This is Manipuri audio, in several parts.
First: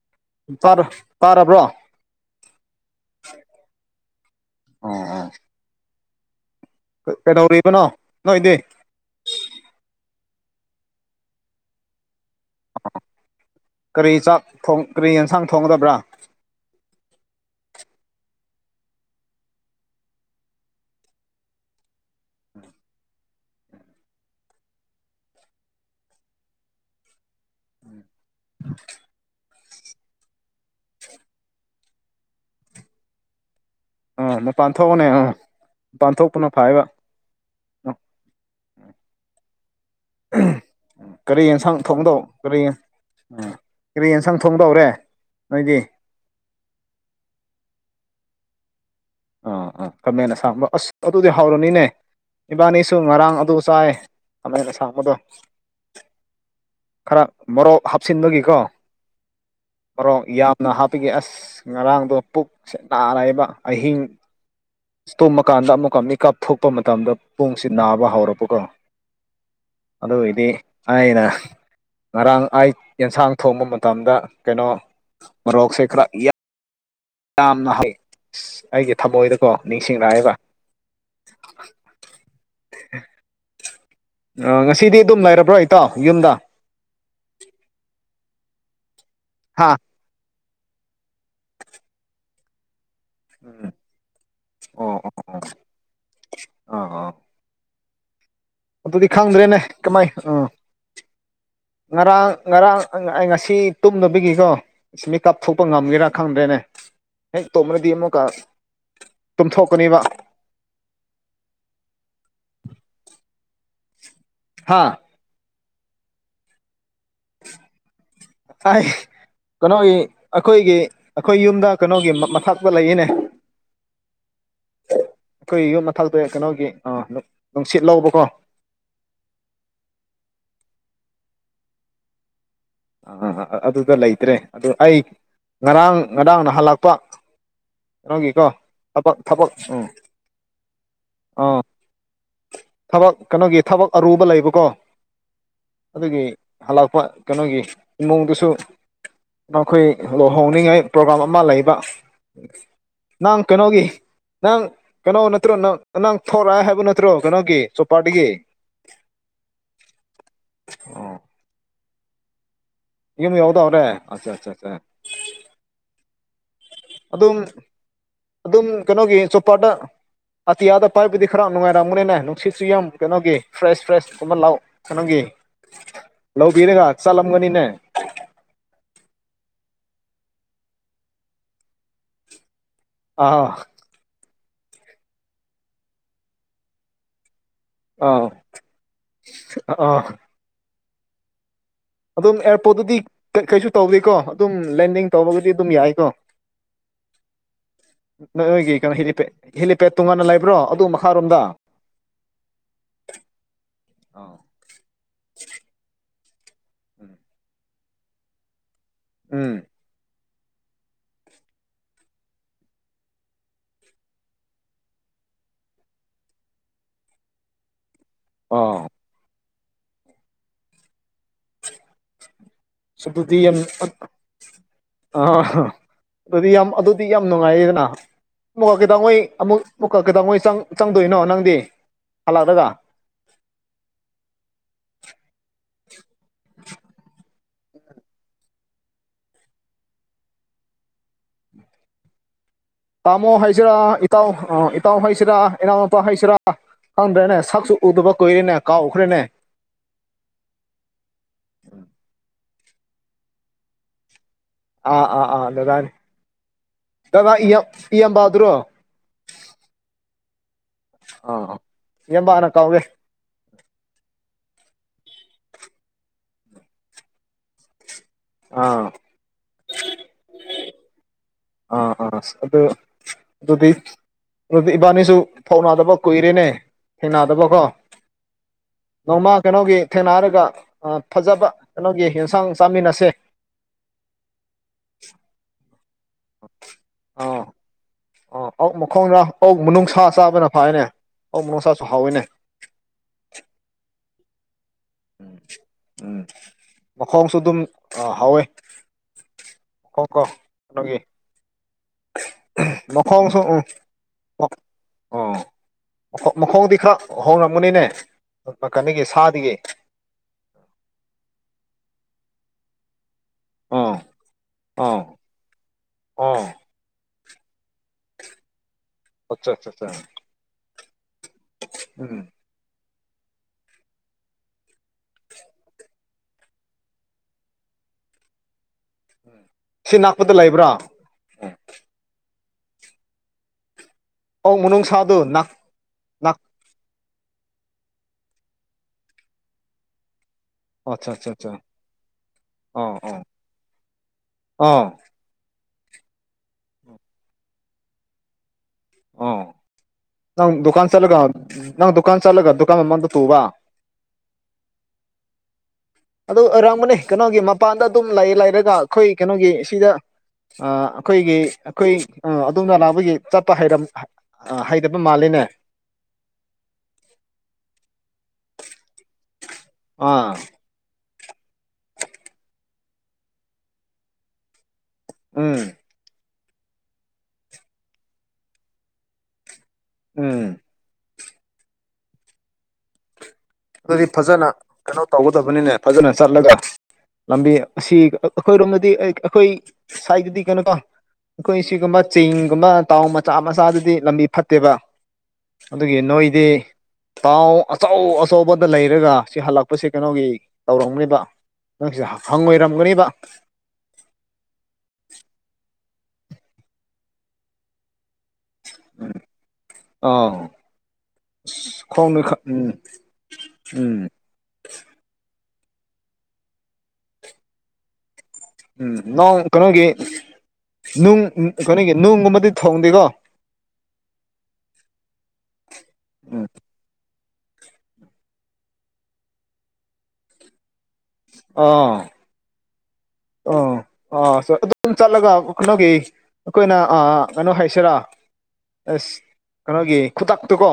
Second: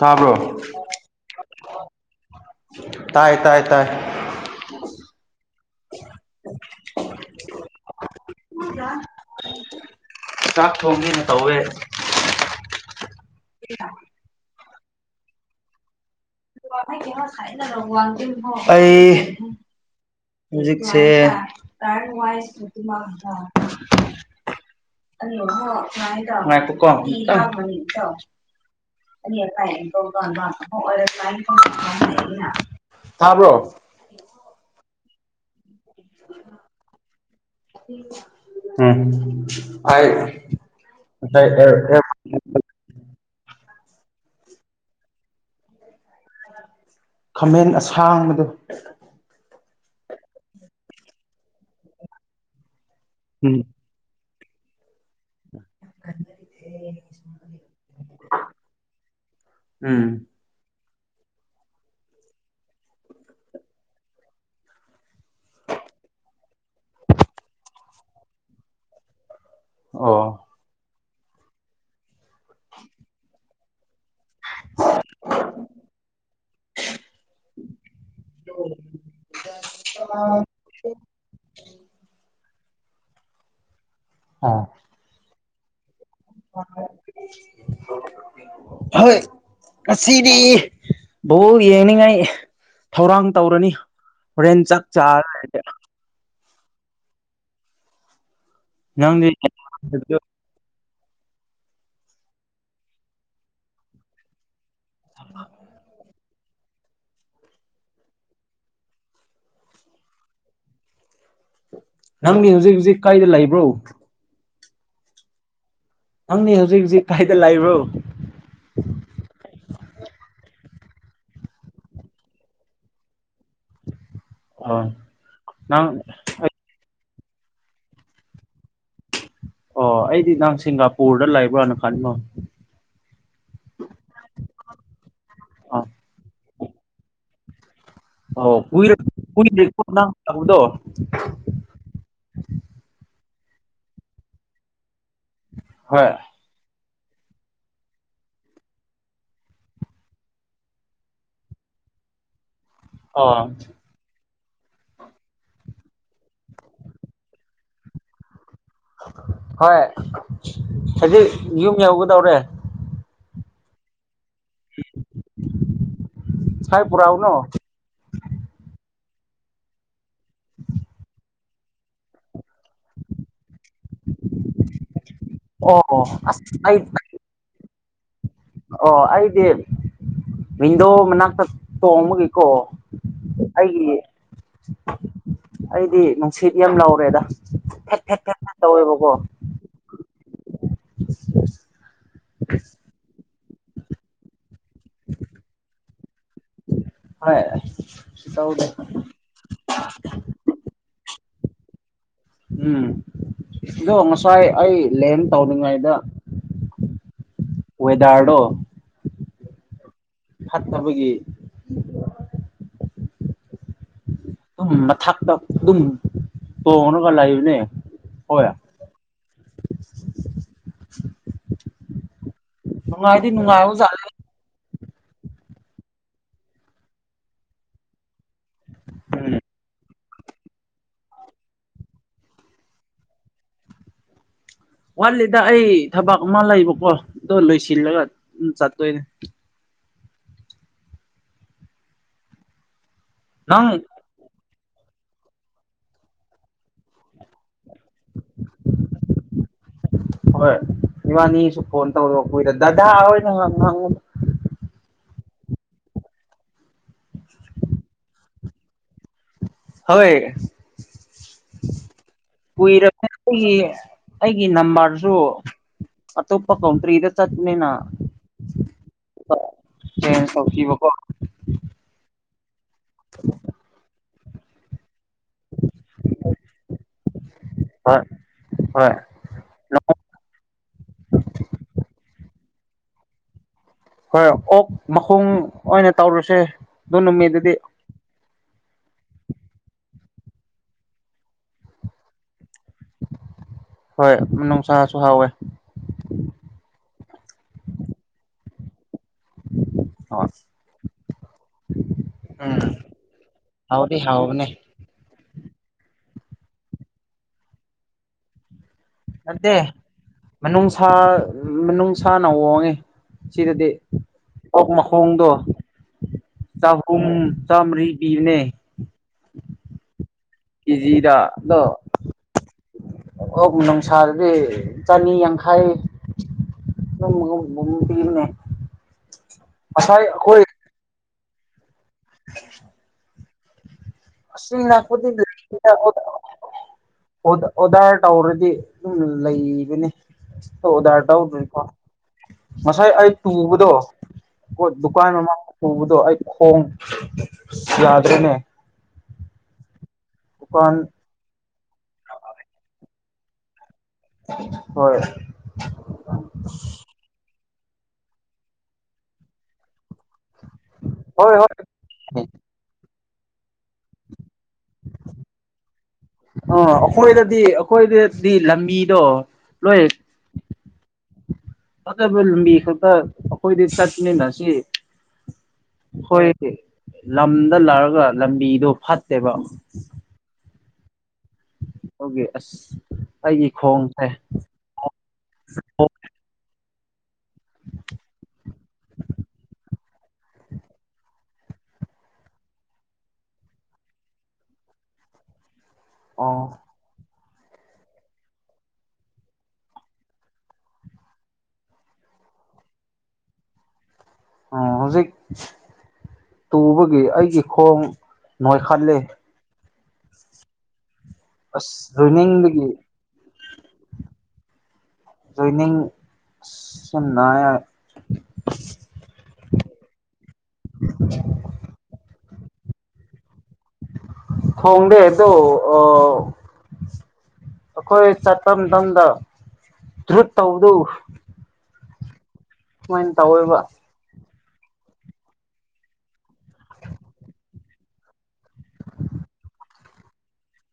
ꯇꯥꯕ꯭ꯔꯣ ꯇꯔꯞ ꯇꯥꯔꯕ꯭ꯔꯣ ꯇꯥꯏ ꯇꯥꯏ ꯇꯥꯏ ꯑꯣ ꯑꯣ ꯀꯩꯗꯧꯔꯤꯕꯅꯣ ꯅꯣꯏꯗꯤ ꯆꯥꯛ ꯊꯣꯡꯒꯦꯅ ꯇꯧꯋꯦ ꯀꯔꯤ ꯆꯥꯛ ꯊꯣꯡ ꯀꯔꯤ ꯑꯦꯟꯁꯥꯡ ꯊꯣꯡꯒꯗꯕ꯭ꯔꯥ ꯑꯩ ꯍꯧꯖꯤꯛꯁꯦ [unintelligible] [inaudible] [unintelligible] ꯇꯥꯕ꯭ꯔꯣ ꯑꯥ ꯃꯄꯥꯟ ꯊꯣꯛꯄꯅꯦ ꯑꯥ ꯃꯄꯥꯟ ꯊꯣꯛꯄꯅ ꯐꯩꯑꯦꯕ [inaudible] ꯀꯔꯤ ꯌꯦꯟꯁꯥꯡ ꯑꯦꯔ ꯑꯦꯔ ꯊꯣꯡꯗꯧ ꯀꯔꯤ ꯎꯝ ꯀꯔꯤ ꯌꯦꯟꯁꯥꯡ ꯊꯣꯡꯗꯧꯔꯦ ꯅꯣꯏꯗꯤ ꯈꯥꯃꯦꯟ ꯑꯁꯥꯡꯕꯗꯨ ꯑꯥ ꯑꯥ ꯈꯃꯦꯟ ꯑꯁꯥꯡꯕ ꯑꯁ ꯑꯗꯨꯗꯤ ꯍꯥꯎꯔꯅꯤꯅꯦ ꯏꯕꯥꯅꯤꯁꯨ ꯉꯔꯥꯡ ꯑꯗꯨ ꯎꯝ ꯆꯥꯏ ꯈꯥꯃꯦꯟ ꯑꯁꯥꯡꯕꯗꯣ ꯈꯔ ꯃꯣꯔꯣꯛ ꯍꯥꯞꯆꯤꯟꯕꯒꯤꯀꯣ ꯎꯝ ꯃꯣꯔꯣꯛ ꯌꯥꯝꯅ ꯍꯥꯞ ꯄꯒꯤ ꯑꯁ ꯉꯔꯥꯡꯗꯣ ꯄꯨꯛꯁꯦ ꯅꯥꯔꯦꯕ ꯑꯍꯤꯡ ꯏꯁ ꯇꯨꯝꯕꯀꯥꯟꯗ ꯑꯃꯨꯛꯀ ꯃꯤꯀꯞ ꯊꯣꯛꯄ ꯃꯇꯝꯗ ꯄꯨꯡꯁꯤ ꯅꯥꯕ ꯍꯧꯔꯛꯄꯀꯣ ꯑꯣ ꯑꯗꯨꯒꯤꯗꯤ ꯑꯩꯅ ꯉꯔꯥꯡ ꯑꯩ ꯌꯦꯟꯁꯥꯡ ꯊꯣꯡꯕ ꯃꯇꯝꯗ ꯀꯩꯅꯣ ꯃꯣꯔꯣꯛꯁꯦ ꯈꯔ ꯌꯥ ꯌꯥꯝꯅ ꯍꯥꯞꯄꯦ ꯑꯩꯒꯤ ꯊꯃꯣꯏꯗꯀꯣ ꯅꯤꯡꯁꯤꯡꯔꯛꯑꯦꯕ [unintelligible] ꯑ ꯑꯥ ꯉꯁꯤꯗꯤ ꯑꯗꯨꯝ ꯂꯩꯔꯕ꯭ꯔꯣ ꯏꯇꯥꯎ ꯌꯨꯝꯗ ꯍꯣꯏ ꯍꯥ ꯉꯁꯤꯗꯤ ꯕꯣꯜ ꯌꯦꯡꯅꯤꯡꯉꯥꯏ ꯊꯧꯔꯥꯡ ꯇꯧꯔꯅꯤ ꯍꯣꯔꯦꯟ ꯆꯥꯛ ꯑꯣ ꯆꯥꯔ ꯂꯩꯔꯗꯤ ꯑꯣ ꯑꯣ ꯑꯗꯨꯗꯤ ꯅꯪꯗꯤ ꯈꯪꯗ꯭ꯔꯦꯅꯦ ꯀꯃꯥꯏ ꯑꯥ ꯉꯔꯥꯡ ꯉꯔꯥꯡ ꯑꯩ ꯉꯁꯤ ꯇꯨꯝꯗꯕꯒꯤꯀꯣ ꯃꯤꯀꯞ ꯊꯣꯛꯄ ꯉꯝꯒꯦꯔꯥ ꯐꯪꯗ꯭ꯔꯦꯅꯦ ꯍꯦꯛ ꯇꯣꯝꯔꯗꯤ ꯑꯃꯨꯛꯀ ꯇꯨꯝꯊꯣꯛꯀꯅꯤꯕ [inaudible] ꯅꯪꯒꯤ ꯍꯧꯖꯤꯛ ꯍꯧꯖꯤꯛ ꯀꯥꯏꯗ ꯂꯩꯕ꯭ꯔꯣ ꯍꯥꯥ ꯍꯪꯅꯤ ꯍꯧꯖꯤꯛ ꯍꯧꯖꯤꯛ ꯀꯥꯏꯗ ꯂꯩꯕ꯭ꯔꯣ ꯍꯥꯏ ꯀꯩꯅꯣꯒꯤ ꯑꯩꯈꯣꯏꯒꯤ ꯑꯩꯈꯣꯏ ꯌꯨꯝꯗ ꯀꯩꯅꯣꯒꯤ ꯃꯊꯛꯇ ꯂꯩꯌꯦꯅꯦ ꯑꯣ ꯑꯩꯈꯣꯏ ꯌꯨꯝ ꯅꯪ ꯃꯊꯛꯇ ꯑꯩ ꯀꯩꯅꯣꯒꯤ ꯑ ꯅꯨꯡꯁꯤꯠ ꯂꯧꯕꯀꯣ ꯑꯣ ꯑꯩꯗꯤ ꯅꯪ ꯁꯤꯡꯒꯥꯄꯨꯔꯗ ꯂꯩꯕ꯭ꯔꯥꯅ ꯈꯟꯕ ꯑ ꯑꯗꯨꯗ ꯂꯩꯇ꯭ꯔꯦ ꯑꯗꯨ ꯑꯩ ꯑꯥ ꯉꯔꯥꯡ ꯉꯔꯥꯡ ꯅꯍꯜꯂꯥꯛꯄ ꯀꯩꯅꯣꯒꯤꯀꯣ ꯑꯣ ꯀꯨꯏꯔ ꯊꯕꯛ ꯊꯕꯛ ꯀꯨꯏꯗ꯭ꯔꯤꯀꯣ ꯎꯝ ꯅꯪ ꯂꯥꯛꯄꯗꯣ ꯑꯥ ꯊꯕꯛ ꯀꯩꯅꯣꯒꯤ ꯊꯕꯛ ꯑꯔꯨꯕ ꯂꯩꯕꯀꯣ ꯍꯣꯏ ꯑꯗꯨꯒꯤ ꯍꯜꯂꯛꯄ ꯀꯩꯅꯣꯒꯤ ꯏꯃꯨꯡꯗꯨꯁꯨ ꯅꯈꯣꯏ ꯂꯨꯍꯣꯡꯅꯤꯡꯉꯥꯏ ꯄ꯭ꯔꯣꯒ꯭ꯔꯥꯝ ꯑꯃ ꯂꯩꯕ ꯑꯣ ꯅꯪ ꯀꯩꯅꯣꯒꯤ ꯅꯪ ꯀꯩꯅꯣ ꯅꯠꯇ꯭ꯔꯣ ꯅꯪ ꯅꯪ ꯊꯣꯔꯛꯑ ꯍꯥꯏꯕ ꯅꯠꯇ꯭ꯔꯣ ꯀꯩꯅꯣꯒꯤ ꯆꯣꯄꯥꯗꯒꯤ ꯍꯣꯏ ꯍꯧꯖꯤꯛ ꯌꯨꯝ ꯌꯧꯒꯗꯧꯔꯦ ꯌꯥꯎꯗꯧꯔꯦ ꯑꯆꯥ ꯆꯥ ꯆꯥ ꯉꯁꯥꯏ ꯄꯨꯔꯛꯎꯅꯣ ꯑꯗꯨꯝ ꯑꯗꯨꯝ ꯀꯩꯅꯣꯒꯤ ꯆꯣꯄꯗ ꯑꯇꯤꯌꯥꯗ ꯄꯥꯏꯕꯗꯤ ꯈꯔ ꯅꯨꯡꯔꯝꯒꯅꯤꯅꯦ ꯅꯨꯡ ꯁꯤꯠꯁꯨ ꯌꯥꯝ ꯀꯩꯅꯣꯒꯤ ꯐ꯭ꯔꯦꯁ ꯐ꯭ꯔꯦꯁ ꯀꯨꯝꯕ ꯂꯥꯛ ꯀꯩꯅꯣꯒꯤ ꯑꯣ ꯑꯁ ꯑꯩ ꯂꯧꯕꯤꯔꯒ ꯆꯠꯂꯝꯒꯅꯤꯅꯦ ꯑꯣ ꯑꯩꯗꯤ ꯋꯤꯟꯗꯣ ꯃꯅꯥꯛꯇ ꯇꯣꯡꯕꯒꯤꯀꯣ ꯑꯥ ꯑꯩꯒꯤ ꯑꯩꯗꯤ ꯅꯨꯡꯁꯤꯠ ꯌꯥꯝ ꯂꯧꯔꯦꯗ ꯐꯠ ꯐꯠ ꯑꯥ ꯐꯠ ꯐꯠ ꯇꯧꯋꯦꯕꯀꯣ ꯑꯥ ꯑꯗꯨꯝ ꯑꯦꯌꯥꯔꯄꯣꯔꯠꯇꯗꯤ ꯀꯩꯁꯨ ꯇꯧꯗꯦꯀꯣ ꯑꯗꯨꯝ ꯂꯦꯟꯗꯤꯡ ꯇꯧꯕꯒꯗꯤ ꯑꯗꯨꯝ ꯌꯥꯏꯀꯣ ꯍꯣꯏ ꯇꯧꯗꯦ ꯅꯣꯏꯒꯤ ꯀꯩꯅꯣ ꯍꯦꯂꯤꯄꯦꯠ ꯍꯦꯂꯤꯄꯦꯠ ꯇꯣꯉꯥꯟꯅ ꯂꯩꯕ꯭ꯔꯣ ꯑꯗꯨ ꯃꯈꯥꯔꯣꯝꯗ ꯎꯝ ꯑꯗꯣ ꯑꯥ ꯉꯁꯥꯏ ꯑꯩ ꯂꯦꯟ ꯇꯧꯔꯤꯉꯥꯏꯗ ꯎꯝ ꯋꯦꯗꯔꯗꯣ ꯎꯝ ꯐꯠꯇꯕꯒꯤ ꯑꯗꯨꯝ ꯃꯊꯛꯇ ꯑꯗꯨꯝ ꯇꯣꯡꯉꯒ ꯂꯩꯕꯅꯦ ꯍꯣꯏ ꯑꯣ [inaudible] [unintelligible] ꯅꯨꯡꯉꯥꯏꯗꯤ ꯅꯨꯡꯉꯥꯏꯕꯖꯥꯠꯅꯤ ꯑꯗꯨꯗꯤ ꯌꯥꯝ ꯑꯗꯨꯗꯤ ꯌꯥꯝ ꯅꯨꯡꯉꯥꯏꯌꯦꯗꯅ ꯃꯨꯛꯀ ꯀꯩꯗꯧꯉꯩ ꯎꯝ ꯑꯃꯨꯛ ꯑꯃꯨꯛꯀ ꯀꯩꯗꯧꯉꯩ ꯆꯪ ꯆꯪꯗꯣꯏꯅꯣ ꯅꯪꯗꯤ ꯍꯜꯂꯗꯒ ꯋꯥꯠꯂꯤꯗ ꯑꯩ ꯊꯕꯛ ꯑꯃ ꯂꯩꯕꯀꯣ ꯑꯗꯣ ꯂꯣꯏꯁꯤꯜꯂꯒ ꯎꯝ ꯆꯠꯇꯣꯏꯅꯦ ꯇꯥꯃꯣ ꯅꯪ ꯍꯩꯁꯤꯔꯥ ꯏꯇꯥꯎ ꯑ ꯏꯇꯥꯎ ꯍꯩꯁꯤꯔꯥ ꯏꯅꯥꯎꯅꯨꯄꯥ ꯍꯩꯁꯤꯔꯥ ꯈꯪꯗ꯭ꯔꯦꯅꯦ ꯁꯛꯁꯨ ꯎꯗꯕ ꯀꯨꯏꯔꯦꯅꯦ ꯀꯥꯎꯈ꯭ꯔꯦꯅꯦ ꯍꯣꯏ ꯏꯕꯅꯤꯁꯨ ꯐꯣꯟ ꯇꯧꯔꯛ ꯗꯗꯥ ꯑꯣꯏꯅ ꯉꯝ ꯑꯥ ꯑꯥ ꯑꯥ ꯗꯗꯥꯅꯤ ꯗꯗꯥ ꯏꯌꯥꯝ ꯏꯌꯥꯝ ꯑꯗꯨꯔꯣ ꯑꯥ ꯏꯌꯥꯝꯕꯅ ꯍꯣꯏ ꯀꯧꯋꯦ [inaudible] ꯑꯩꯒꯤ ꯅꯝꯕꯔꯁꯨ ꯑꯇꯣꯞꯄ ꯀꯣꯟꯇ꯭ꯔꯤꯗ ꯆꯠꯄꯅꯤꯅ ꯑꯥ ꯆꯦꯟꯁ ꯇꯧꯈꯤꯕ ꯑꯥ ꯑꯥ ꯑꯗꯨ ꯑꯗꯨꯗꯤ ꯑꯗꯨꯗꯤ ꯏꯕꯥꯅꯤ ꯇꯨ ꯐꯥꯎꯅꯥꯗꯕ ꯀꯨꯏꯔꯦꯅꯦ ꯊꯦꯡꯅꯗꯕꯀꯣ ꯍꯣꯏ ꯍꯣꯏ ꯅꯣꯡꯃ ꯀꯩꯅꯣꯒꯤ ꯊꯦꯡꯅꯔꯒ ꯑ ꯐꯖꯕ ꯀꯩꯅꯣꯒꯤ ꯌꯦꯟꯁꯥꯡ ꯆꯥꯃꯤꯟꯅꯁꯦ ꯍꯣꯏ ꯑꯣꯛ ꯃꯈꯣꯡ ꯑꯣꯏꯅ ꯇꯧꯔꯁꯦ ꯑꯗꯨ ꯑꯥ ꯅꯨꯃꯤꯠꯗꯨꯗꯤ ꯑꯥ ꯑꯣꯛ ꯃꯈꯣꯡꯔ ꯑꯣꯛ ꯃꯅꯨꯡꯁꯥ ꯆꯥꯕꯅ ꯐꯥꯏꯅꯦ ꯑꯣꯛ ꯃꯅꯨꯡꯁꯥꯁꯨ ꯍꯥꯎꯋꯦꯅꯦ ꯍꯣꯏ ꯃꯅꯨꯡ ꯎꯝ ꯃꯈꯣꯡꯁꯨ ꯑꯗꯨꯝ ꯑꯥ ꯍꯥꯎꯋꯦ ꯍꯣꯏ [unintelligible] ꯎꯝ ꯃꯈꯣꯡꯁꯨ ꯎꯝ ꯍꯥꯎꯗꯤ ꯃ ꯍꯥꯎꯕꯅꯦ ꯑꯣ ꯃꯈꯣꯡꯗꯤ ꯈꯔ ꯍꯣꯡꯉꯝꯒꯅꯤꯅꯦ ꯅꯠꯇꯦ ꯃꯅꯨꯡꯁꯥ ꯃꯅꯨꯡꯁꯥꯅ ꯍꯣꯡꯉꯦ ꯁꯤꯗꯗꯤ ꯑꯥ ꯑꯣꯛ ꯑꯥ ꯃꯈꯣꯡꯗꯣ ꯑꯥ ꯆꯍꯨꯝ ꯆꯥꯝꯃꯔꯤ ꯄꯤꯕꯅꯦ ꯑꯆꯥ ꯑꯆꯥ ꯆꯥ ꯀꯤꯖꯤꯗ ꯑꯗꯣ ꯑꯣꯛ ꯃꯅꯨꯡꯁꯥꯗꯗꯤ ꯆꯅꯤ ꯌꯥꯡꯈꯩ [inaudible] ꯄꯤꯕꯅꯦ ꯁꯤ ꯉꯁꯥꯏ ꯅꯛꯄꯗ ꯑꯩꯈꯣꯏ ꯂꯩꯕ꯭ꯔꯣ [unintelligible] ꯑꯧ ꯃꯅꯨꯡꯁꯥꯗꯨ ꯅꯥꯛ [unintelligible] ꯅꯥꯛ ꯑꯣꯗ ꯑꯣꯗꯔ ꯇꯧꯔꯗꯤ ꯑꯗꯨꯝ ꯂꯩꯕꯅꯦ ꯑꯣꯗꯔ ꯑꯠꯆꯥ ꯇꯧ ꯑꯠꯆꯥ ꯑꯠꯆꯥ ꯉꯁꯥꯏ ꯑꯥ ꯑꯩ ꯑꯥ ꯇꯨꯕꯗꯣ ꯄꯣꯠ ꯑꯥ ꯗꯨꯀꯥꯟ ꯃꯃꯥꯡ ꯇꯨꯕꯗꯣ ꯑꯩ ꯈꯣꯡ ꯌꯥꯗ꯭ꯔꯦꯅꯦ ꯑꯣ ꯅꯪ ꯗꯨꯀꯥꯟ ꯆꯠꯂꯒ ꯅꯪ ꯗꯨꯀꯥꯟ ꯆꯠꯂꯒ ꯗꯨꯀꯥꯟ ꯃꯃꯥꯡꯗ ꯇꯨꯕ ꯍꯣꯏ ꯑꯗꯨ ꯑꯣꯏꯔꯝꯒꯅꯤ ꯀꯩꯅꯣꯒꯤ ꯃꯄꯥꯟꯗ ꯑꯗꯨꯝ ꯂꯩ ꯂꯩꯔꯒ ꯑꯩꯈꯣꯏ ꯀꯩꯅꯣꯒꯤ ꯁꯤꯗ ꯑꯥ ꯍꯣꯏ ꯑꯈꯣꯏꯒꯤ ꯍꯣꯏ ꯑ ꯑꯈꯣꯏ ꯑ ꯑꯗꯣꯝꯗ ꯂꯥꯛꯄꯒꯤ ꯆꯠꯄ ꯍꯩꯔꯝ ꯍꯩꯇꯕ ꯃꯥꯜꯂꯤꯅꯦ ꯑ ꯑꯩꯈꯣꯏꯗꯗꯤ ꯑꯩꯈꯣꯏꯗꯗꯤ ꯂꯝꯕꯤꯗꯣ ꯑꯥ ꯐꯠꯇꯕ ꯂꯝꯕꯤ ꯈꯛꯇ ꯑꯩꯈꯣꯏꯗꯤ ꯆꯠꯃꯤꯟꯅꯁꯤ ꯎꯝ ꯑꯩꯈꯣꯏ ꯂꯝꯗ ꯂꯛꯔꯒ ꯂꯝꯕꯤꯗꯣ ꯐꯠꯇꯦꯕ ꯎꯝ ꯑꯗꯨꯒꯤ ꯑꯁ ꯑꯩꯒꯤ ꯑꯗꯨꯗꯤ ꯈꯣꯡꯁꯦ ꯐꯖꯅ ꯀꯩꯅꯣ ꯇꯧꯒꯗꯕꯅꯤꯅꯦ ꯐꯖꯅ ꯆꯠꯂꯒ ꯑꯁ ꯂꯝꯕꯤ ꯑꯁꯤ ꯑꯩꯈꯣꯏꯔꯣꯝꯗꯗꯤ ꯑꯩꯈꯣꯏ ꯁꯥꯏꯠꯇꯗꯤ ꯀꯩꯅꯣꯀꯣ ꯑꯩꯈꯣꯏ ꯁꯤꯒꯨꯝꯕ ꯆꯤꯡꯒꯨꯝꯕ ꯇꯥꯎꯟ ꯃꯆꯥ ꯃꯆꯥꯗꯗꯤ ꯂꯝꯕꯤ ꯐꯠꯇꯦꯕ ꯑꯗꯨꯒꯤ ꯑꯣ ꯅꯣꯏꯗꯤ ꯇꯥꯎ ꯑꯆꯧ ꯑꯆꯧꯕꯗ ꯂꯩꯔꯒ ꯁꯤ ꯍꯜꯂꯛꯄꯁꯦ ꯀꯩꯅꯣꯒꯤ ꯇꯧꯔꯝꯅꯦꯕ ꯅꯪꯁꯤꯗ ꯍꯪ ꯉꯣꯏꯔꯝꯒꯅꯤꯕ ꯑꯣ ꯍꯧꯖꯤꯛ ꯇꯨꯕꯒꯤ ꯑꯩꯒꯤ ꯈꯣꯡ ꯅꯣꯏꯈꯠꯂꯤ ꯑꯥꯎ ꯑꯁ ꯈꯣꯡ ꯅꯣꯏꯈꯠ ꯎꯝ ꯖꯣꯏꯅꯤꯡꯗꯒꯤ ꯎꯝ ꯖꯣꯏꯅꯤꯡ ꯁꯦ ꯅꯥꯏ ꯎꯝ ꯅꯣꯡ ꯀꯩꯅꯣꯒꯤ ꯀꯩꯅꯣꯒꯤ ꯅꯨꯡ ꯀꯩꯅꯣꯒꯤ ꯅꯨꯡꯒꯨꯝꯕ ꯗꯤ ꯊꯣꯡꯗꯦꯀꯣ ꯊꯣꯡꯗꯦ ꯑꯗꯣ ꯑꯥ ꯎꯝ ꯑꯩꯈꯣꯏ ꯆꯠꯄ ꯃꯇꯝꯗ ꯇ꯭ꯔꯨꯠ ꯇꯧꯕꯗꯨ ꯑꯥ ꯁꯨꯃꯥꯏꯅ ꯇꯧꯋꯦꯕ ꯁꯨꯝ ꯑꯗꯨꯝ ꯆꯠꯂꯒ ꯀꯩꯅꯣꯒꯤ ꯑꯩꯈꯣꯏꯅ ꯀꯩꯅꯣ ꯍꯥꯏꯁꯤꯔꯥ ꯑꯁ ꯀꯩꯅꯣꯒꯤ ꯈꯨꯇꯛꯇꯨ ꯀꯣ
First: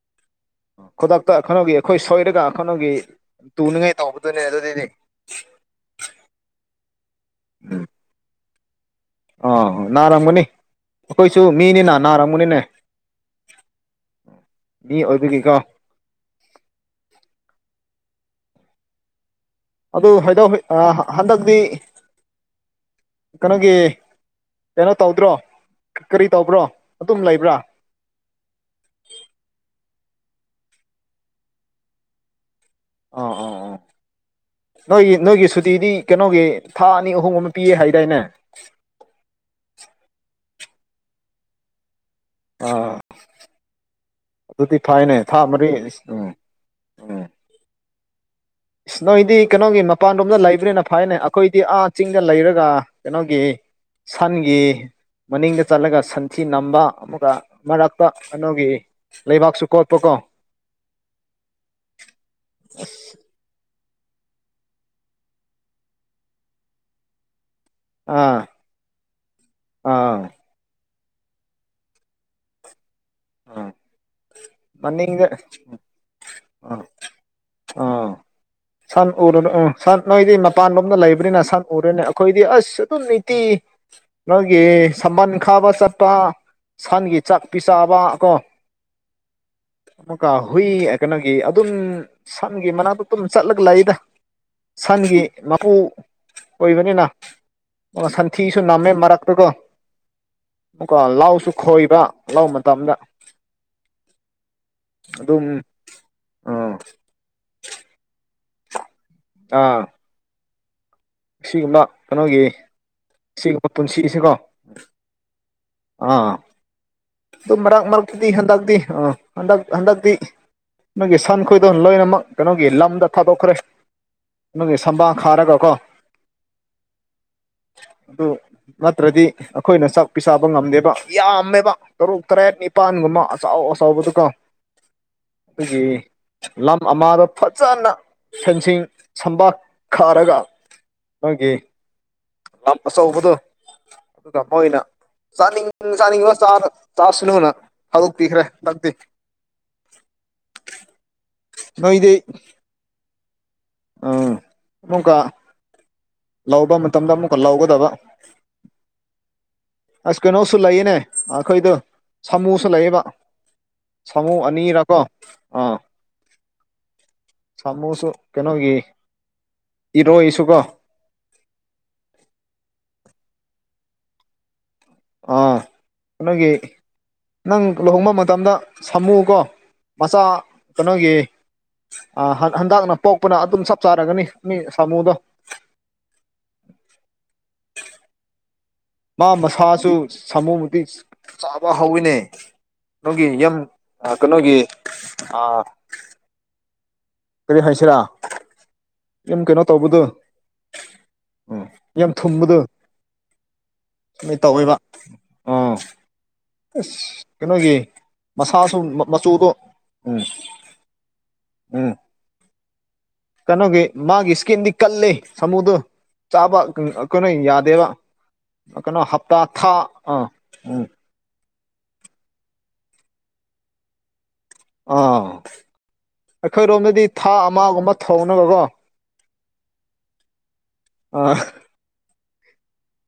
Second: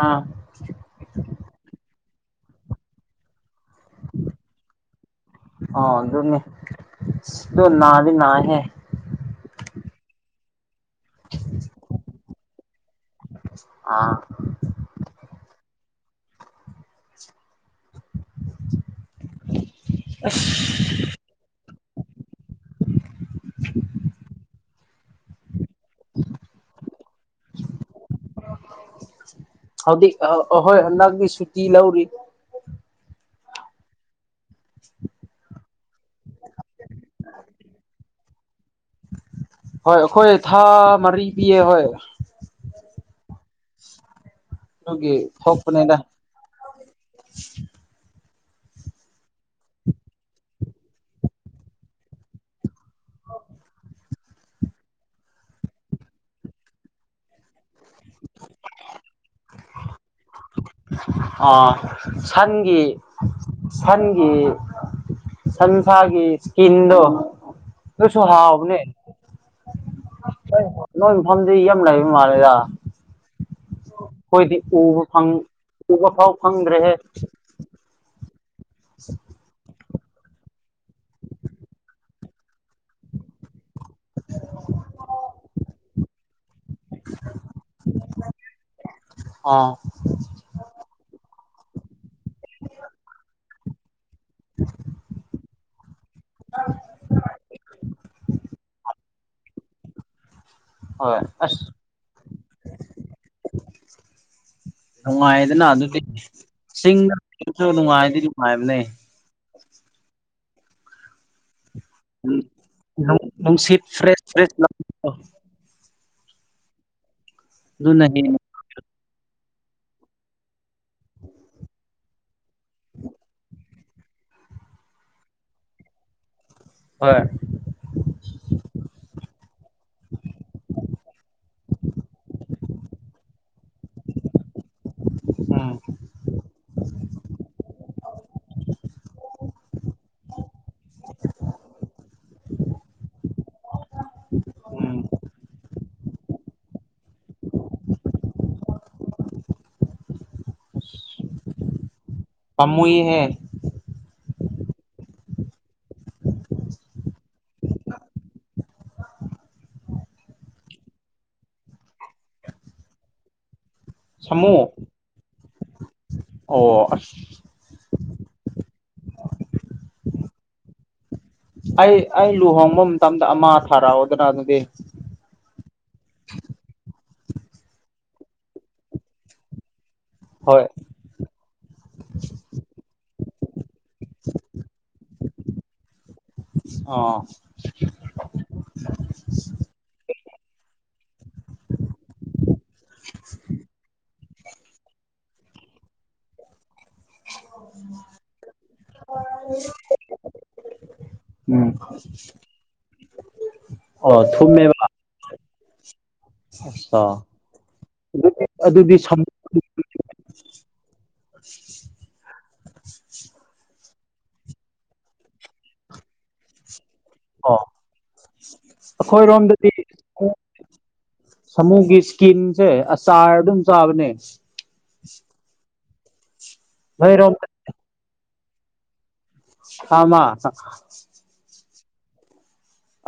ꯑꯥ ꯈꯨꯗꯛꯇ ꯀꯩꯅꯣꯒꯤ ꯑꯩꯈꯣꯏ ꯁꯣꯏꯔꯒ ꯀꯩꯅꯣꯒꯤ ꯇꯨꯅꯤꯉꯥꯏ ꯇꯧꯕꯗꯨꯅꯦ ꯑꯗꯨꯗꯤ ꯑꯗꯣ ꯅꯗꯤ ꯅꯥꯏꯍꯦ ꯑꯥ ꯅꯥꯔꯝꯒꯅꯤ ꯑꯩꯈꯣꯏꯁꯨ ꯃꯤꯅꯤꯅ ꯅꯥꯔꯝꯒꯅꯤꯅꯦ ꯑꯥ ꯃꯤ ꯑꯣꯏꯕꯒꯤꯀꯣ ꯑꯗꯨ ꯍꯥꯏꯗꯥꯎ ꯍꯟꯗꯛꯇꯤ ꯀꯩꯅꯣꯒꯤ ꯀꯩꯅꯣ ꯇꯧꯗ꯭ꯔꯣ ꯀꯔꯤ ꯇꯧꯕ꯭ꯔꯣ ꯑꯗꯨꯝ ꯂꯩꯕ꯭ꯔꯥ ꯑꯥ ꯑꯍꯣꯏ ꯍꯟꯗꯛꯀꯤ ꯁꯨꯇꯤ ꯂꯧꯔꯤ ꯑꯥ ꯑꯥ ꯑꯥ ꯅꯣꯏꯒꯤ ꯅꯣꯏꯒꯤ ꯁꯨꯇꯤꯗꯤ ꯀꯩꯅꯣꯒꯤ ꯊꯥ ꯑꯅꯤ ꯑꯍꯨꯝ ꯑꯃ ꯄꯤꯌꯦ ꯍꯥꯏꯗꯥꯏꯅꯦ ꯍꯣꯏ ꯑꯩꯈꯣꯏ ꯊꯥ ꯃꯔꯤ ꯄꯤꯌꯦ ꯍꯣꯏ ꯑꯥ ꯑꯗꯨꯗꯤ ꯑꯗꯨꯒꯤ ꯐꯥꯏꯅꯦ ꯊꯥ ꯃꯔꯤ ꯊꯣꯛꯄꯅꯤꯗ ꯎꯝ ꯎꯝ ꯏꯁ ꯅꯣꯏꯗꯤ ꯀꯩꯅꯣꯒꯤ ꯃꯄꯥꯟꯂꯣꯝꯗ ꯂꯩꯕꯅꯦꯅ ꯐꯥꯏꯅꯦ ꯑꯩꯈꯣꯏꯗꯤ ꯑꯥ ꯆꯤꯡꯗ ꯂꯩꯔꯒ ꯀꯩꯅꯣꯒꯤ ꯁꯟꯒꯤ ꯃꯅꯤꯡꯗ ꯆꯠꯂꯒ ꯁꯟꯊꯤ ꯅꯝꯕ ꯑꯃꯒ ꯃꯔꯛꯇ ꯀꯩꯅꯣꯒꯤ ꯂꯩꯕꯥꯛꯁꯨ ꯀꯣ ꯑꯥ ꯁꯟꯒꯤ ꯁꯟꯒꯤ ꯁꯟꯁꯥꯒꯤ ꯏꯁꯀꯤꯟꯗꯣ ꯗꯨꯁꯨ ꯑꯥ ꯍꯥꯥꯎꯕꯅꯦ ꯑꯥ ꯅꯣꯏ ꯃꯐꯝꯗꯤ ꯌꯥꯝ ꯂꯩꯕ ꯃꯥꯜꯂꯦꯗ ꯑꯥ ꯑꯩꯈꯣꯏꯗꯤ ꯎꯕ ꯃꯅꯤꯡꯗ ꯐꯪ ꯎꯕ ꯐꯥꯎ ꯑꯥ ꯐꯪꯗ꯭ꯔꯦꯍꯦ ꯑꯥ ꯁꯛ ꯎꯔꯕ ꯑꯦ ꯁꯟ ꯅꯣꯏꯗꯤ ꯃꯄꯥꯟ ꯂꯣꯝꯗ ꯂꯩꯕꯅꯤꯅ ꯁꯟ ꯎꯔꯣꯏꯅꯦ ꯑꯩꯈꯣꯏꯗꯤ ꯑꯁ ꯑꯗꯨꯝ ꯅꯤꯇꯤ ꯅꯪꯒꯤ ꯁꯝꯕꯟ ꯈꯥꯕ ꯁꯠꯄ ꯁꯟꯒꯤ ꯆꯥꯛ ꯄꯤꯆꯥꯕꯀꯣ ꯑꯥ ꯑꯃꯨꯛꯀ ꯍꯨꯏ ꯀꯩꯅꯣꯒꯤ ꯑꯗꯨꯝ ꯁꯟꯒꯤ ꯃꯅꯥꯛꯇ ꯑꯗꯨꯝ ꯆꯠꯂꯒ ꯂꯩꯗ ꯁꯟꯒꯤ ꯃꯄꯨ ꯑꯣꯏꯕꯅꯤꯅ ꯑꯣ ꯁꯟꯊꯤꯁꯨ ꯅꯝꯃꯦ ꯃꯔꯛꯇꯨꯒꯣ ꯀꯣ ꯍꯣꯏ ꯂꯧꯁꯨ ꯑꯁ ꯈꯣꯏꯕ ꯂꯧ ꯃꯇꯝꯗ ꯑꯗꯨꯝ ꯅꯨꯡꯉꯥꯏꯗꯅ ꯑꯗꯨꯗꯤ ꯑꯥ ꯆꯤꯡꯗꯁꯨ ꯅꯨꯡꯉꯥꯏꯗꯤ ꯅꯨꯡꯉꯥꯏꯕꯅꯦ ꯑꯥ ꯁꯤꯒꯨꯝꯕ ꯀꯩꯅꯣꯒꯤ ꯁꯤꯒꯨꯝꯕ ꯅꯨꯡꯁꯤꯠ ꯐ꯭ꯔꯦꯁ ꯄꯨꯟꯁꯤꯁꯤꯀꯣ ꯐ꯭ꯔꯦꯁ ꯂꯥꯛꯄꯗꯣ ꯑꯥ ꯑꯗꯨ ꯃꯔꯛ ꯑꯗꯨꯅ ꯃꯔꯛꯇꯗꯤ ꯍꯦꯟꯅ ꯍꯟꯗꯛꯇꯤ ꯑꯥ ꯍꯟꯗꯛ ꯍꯟꯗꯛꯇꯤ ꯅꯣꯏꯒꯤ ꯁꯟ ꯈꯣꯏꯗꯣ ꯂꯣꯏꯅꯃꯛ ꯀꯩꯅꯣꯒꯤ ꯂꯝꯗ ꯊꯥꯗꯣꯛꯈ꯭ꯔꯦ ꯅꯪꯒꯤ ꯁꯕꯟ ꯈꯥꯔꯒꯀꯣ ꯍꯣꯏ [inaudible] ꯑꯗꯨ ꯅꯠꯇ꯭ꯔꯗꯤ ꯑꯩꯈꯣꯏꯅ ꯆꯥꯛ ꯄꯤꯁꯥꯕ ꯉꯝꯗꯦꯕ ꯌꯥꯝꯃꯦꯕ ꯇꯔꯨꯛ ꯇꯔꯦꯠꯅꯤ ꯄꯥꯟꯒꯨꯝꯕ ꯑꯆꯥꯎ ꯑꯆꯧꯕꯗꯨꯀ ꯎꯝ ꯑꯩꯈꯣꯏꯒꯤ ꯂꯝ ꯑꯃꯗ ꯐꯖꯅ ꯐꯦꯟꯁꯤꯡ ꯁꯝꯕꯜ ꯈꯥꯔꯒ ꯃꯣꯏꯒꯤ ꯂꯝ ꯑꯆꯧꯕꯗꯣ ꯑꯗꯨꯗ ꯃꯣꯏꯅ ꯎꯝ ꯆꯥꯅꯤꯡ ꯆꯥꯅꯤꯡꯕꯣ ꯆꯥꯔ ꯆꯥꯁꯅꯨꯅ ꯊꯗꯣꯛꯄꯤꯈ꯭ꯔꯦ ꯍꯟꯗꯛꯇꯤ ꯅꯣꯏꯗꯤ ꯄꯥꯝꯃꯨꯏꯍꯦ ꯎꯝ ꯑꯃꯨꯛꯀ ꯂꯧꯕ ꯃꯇꯝꯗ ꯑꯃꯨꯛꯀ ꯂꯧꯒꯗꯕ ꯑꯁ ꯀꯩꯅꯣꯁꯨ ꯂꯩꯌꯦꯅꯦ ꯑꯩꯈꯣꯏꯗ ꯁꯥꯃꯨꯁꯨ ꯂꯩꯌꯦꯕ ꯁꯥꯃꯨ ꯑꯅꯤꯔꯥꯀꯣ ꯑꯥ ꯑꯣ ꯑꯁ ꯁꯥꯃꯨꯁꯨ ꯀꯩꯅꯣꯒꯤ ꯏꯔꯣꯏꯁꯨꯀꯣ ꯑꯩ ꯑꯩ ꯂꯨꯍꯣꯡꯕ ꯃꯇꯝꯗ ꯑꯃ ꯊꯥꯔꯛꯑꯣꯗꯅ ꯑꯗꯨꯗꯤ ꯑꯥ ꯅꯣꯏꯒꯤ ꯅꯪ ꯂꯨꯍꯣꯡꯕ ꯃꯇꯝꯗ ꯁꯥꯝꯃꯨꯀꯣ ꯃꯆꯥꯥ ꯍꯣꯏ ꯀꯩꯅꯣꯒꯤ ꯑꯥ ꯍꯟꯗꯛꯅ ꯄꯣꯛꯄꯅ ꯑꯗꯨꯝ ꯆꯞ ꯆꯥꯔꯒꯅꯤ ꯃꯤ ꯁꯥꯃꯨꯗꯣ ꯑꯥ ꯃꯥ ꯃꯁꯥꯁꯨ ꯁꯃꯨꯕꯨꯗꯤ ꯆꯥꯕ ꯍꯧꯋꯤꯅꯦ ꯅꯪꯒꯤ ꯌꯨꯝ ꯑꯥ ꯀꯩꯅꯣꯒꯤ ꯑꯥ ꯀꯔꯤ ꯍꯥꯏꯁꯤꯔꯥ ꯑꯗꯨꯨꯝ ꯀꯩꯅꯣ ꯇꯧꯕꯗꯨ ꯎꯝ ꯌꯥꯝ ꯊꯨꯝꯕꯗꯣ ꯑꯣ ꯃꯤ ꯇꯧꯋꯦꯕ ꯊꯨꯝꯃꯦꯕ ꯑꯥ ꯑꯁ ꯀꯩꯅꯣꯒꯤ ꯑꯗꯨꯗꯤ ꯃꯁꯥꯁꯨ ꯑꯗꯨꯗꯤ ꯁꯃꯨ ꯃꯆꯨꯗꯣ ꯎꯝ ꯎꯝ ꯀꯩꯅꯣꯒꯤ ꯃꯥꯒꯤ ꯏꯁꯀꯤꯟꯗꯤ ꯀꯜꯂꯤ ꯁꯥꯃꯨꯗꯨ ꯆꯥꯕ ꯀꯟꯅꯦ ꯌꯥꯗꯦꯕ ꯀꯩꯅꯣ ꯍꯞꯇꯥ ꯑꯩꯈꯣꯏꯔꯣꯝꯗꯗꯤ ꯊꯥ ꯑꯥ ꯎꯝ ꯁꯥꯃꯨꯒꯤ ꯏ꯭ꯁꯀꯤꯟꯁꯦ ꯑꯆꯥꯔ ꯑꯗꯨꯝ ꯆꯥꯕꯅꯦ ꯑꯥ ꯑꯩꯈꯣꯏꯔꯣꯝꯗꯗꯤ ꯊꯥ ꯅꯣꯏꯔꯣꯝꯗ ꯑꯃꯒꯨꯝꯕ ꯊꯣꯡꯅꯕꯀꯣ ꯁꯥꯃꯥ ꯑ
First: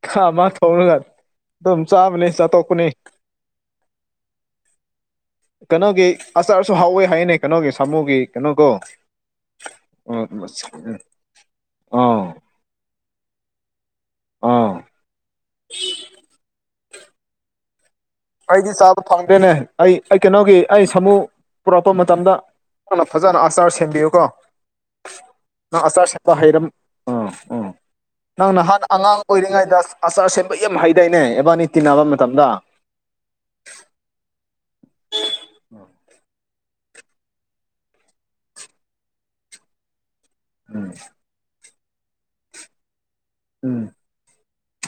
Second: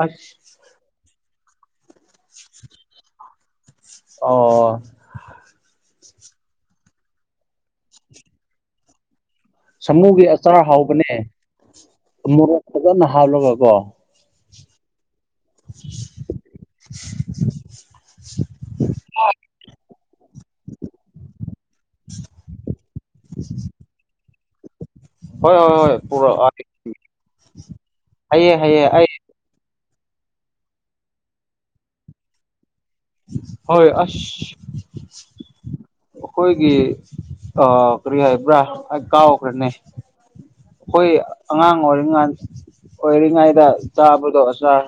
ꯈꯥ ꯑꯃ ꯊꯧꯔꯒ ꯑꯗꯨꯝ ꯆꯥꯕꯅꯤ ꯆꯥꯊꯣꯛꯄꯅꯤ ꯑꯣ ꯑꯆꯥꯥꯔꯁꯨ ꯍꯥꯎꯋꯦ ꯍꯥꯏꯅꯦ ꯀꯩꯅꯣꯒꯤ ꯁꯥꯃꯨꯒꯤ ꯀꯩꯅꯣꯀꯣ ꯁꯥꯃꯨꯒꯤ ꯑꯆꯥꯔ ꯍꯥꯎꯕꯅꯦ ꯑꯥ ꯃꯣꯔꯣꯛ ꯐꯖꯟꯅ ꯍꯥꯞꯂꯒꯀꯣ ꯑꯥ [inaudible] ꯑꯩꯗꯤ ꯆꯥꯕ ꯐꯪꯗ꯭ꯔꯦꯅꯦ ꯑꯩ ꯑꯩ ꯀꯩꯅꯣꯒꯤ ꯑꯩ ꯁꯥꯃꯨ ꯄꯨꯔꯛꯄ ꯃꯇꯝꯗ ꯅ ꯐꯖꯟꯅ ꯑꯆꯥꯔ ꯁꯦꯝꯕꯤꯌꯨꯀꯣ ꯍꯣꯏ ꯍꯣꯏ ꯅꯥ ꯍꯣꯏ ꯑꯆꯥ꯭ꯔ ꯁꯦꯝꯕ ꯄꯨꯔꯛꯑꯣ ꯍꯩꯔꯝ ꯑꯥ ꯎ ꯅꯪ ꯍꯌꯦꯡ ꯅꯍꯥꯟꯅ ꯍꯌꯦꯡ ꯑꯩ ꯑꯉꯥꯡ ꯑꯣꯏꯔꯤꯉꯩꯗ ꯑꯆꯥꯔ ꯁꯦꯝꯕ ꯌꯥꯝ ꯍꯩꯗꯥꯏꯅꯦ ꯏꯕꯥꯅꯤ ꯇꯤꯟꯅꯕ ꯃꯇꯝꯗ ꯍꯣꯏ ꯑ꯭ꯁ [inaudible] ꯈꯣꯏꯒꯤ ꯑꯥ ꯀꯔꯤ ꯍꯥꯏꯕ꯭ꯔꯥ ꯑꯩ ꯀꯥꯎꯈ꯭ꯔꯅꯦ ꯎꯝ ꯑꯩꯈꯣꯏ ꯑꯉꯥꯡ ꯑꯣꯏꯔꯤꯉꯥꯟ ꯑꯣꯏꯔꯤꯉꯩꯗ ꯎꯝ ꯆꯥꯕꯗꯣ ꯑꯆꯥꯔ